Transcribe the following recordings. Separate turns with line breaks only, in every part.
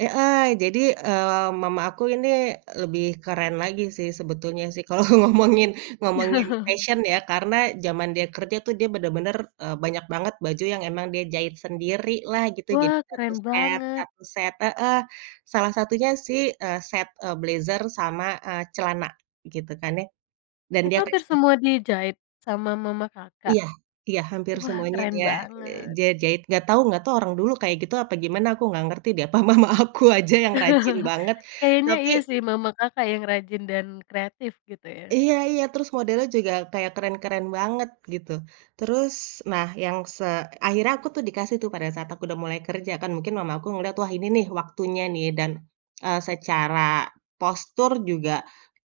Heeh. Jadi, eee, mama aku ini lebih keren lagi sih, sebetulnya sih. Kalau ngomongin ngomongin fashion, ya. Karena zaman dia kerja tuh, dia benar-benar, eee, banyak banget baju yang emang dia jahit sendiri lah, gitu. Jadi,
Wah!
satu
Keren
set
banget.
satu set heeh. Salah satunya sih, eee, set, eee, blazer sama eee, celana, gitu kan, ya. Dan
Itu
dia kayak,
hampir
se
semua dijahit? Sama mama Kakak?
Iya. Iya. Hampir
Wah!
semuanya
Keren
dia, eee,
banget.
dia jahit. Enggak tahu enggak tahu orang dulu kayak gitu, apa gimana, aku enggak ngerti deh. Apa mama aku aja yang rajin banget.
Kayaknya, iya
tapi
sih. Mama Kakak yang rajin dan kreatif, gitu ya.
Iya iya. Terus, modelnya juga kayak keren-keren banget, gitu. Terus, nah, yang se akhirnya aku tuh dikasih tuh pada saat aku udah mulai kerja. Kan, mungkin mama aku ngeliat. Wah, ini nih, waktunya nih. Dan, eee, secara postur juga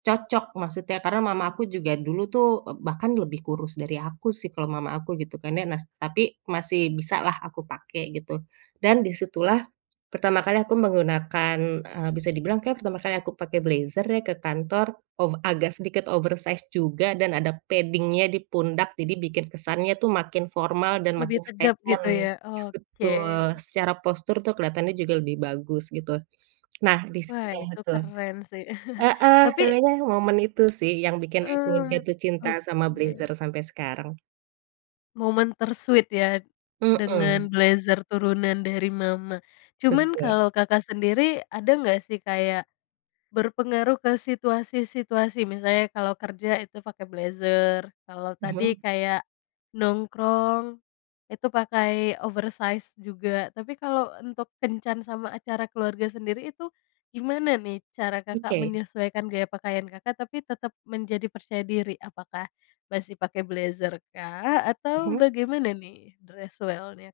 cocok, maksudnya. Karena mama aku juga dulu tuh, eee, bahkan lebih kurus dari aku, sih. Kalau mama aku, gitu kan ya. Nah, tapi masih bisa lah aku pakai, gitu. Dan, di situlah pertama kali aku menggunakan, eee, bisa dibilang kayak pertama kali aku pakai blazer ya, ke kantor. Oh, agak sedikit oversized juga. Dan ada padding-nya di pundak. Jadi bikin kesannya tuh makin formal dan
Lebih
makin
tegap, gitu
statement.
ya. Oke.
Betul. Secara postur tuh keliatannya juga lebih bagus, gitu. Nah, di
Wah,
[unintelligible]
itu
itu
keren sih.
heeh.
Tapi
Kayaknya momen itu sih, yang bikin aku
Mmm,
jatuh cinta sama blazer
Oke.
sampai sekarang.
Momen ter-sweet, ya,
Mhm.
dengan blazer turunan dari mama. Cuman
Betul.
kalau Kakak sendiri, ada enggak sih kayak berpengaruh ke situasi-situasi? Misalnya, kalau kerja itu pakai blazer, kalau
Mhm.
tadi kayak nongkrong itu pakai oversize juga. Tapi kalau untuk kencan sama acara keluarga sendiri, itu gimana nih cara Kakak
Oke
menyesuaikan gaya pakaian Kakak, tapi tetap menjadi percaya diri? Apakah masih pakai blazer, kah? Atau
Mhm.
bagaimana nih. Dress well-nya, Kak?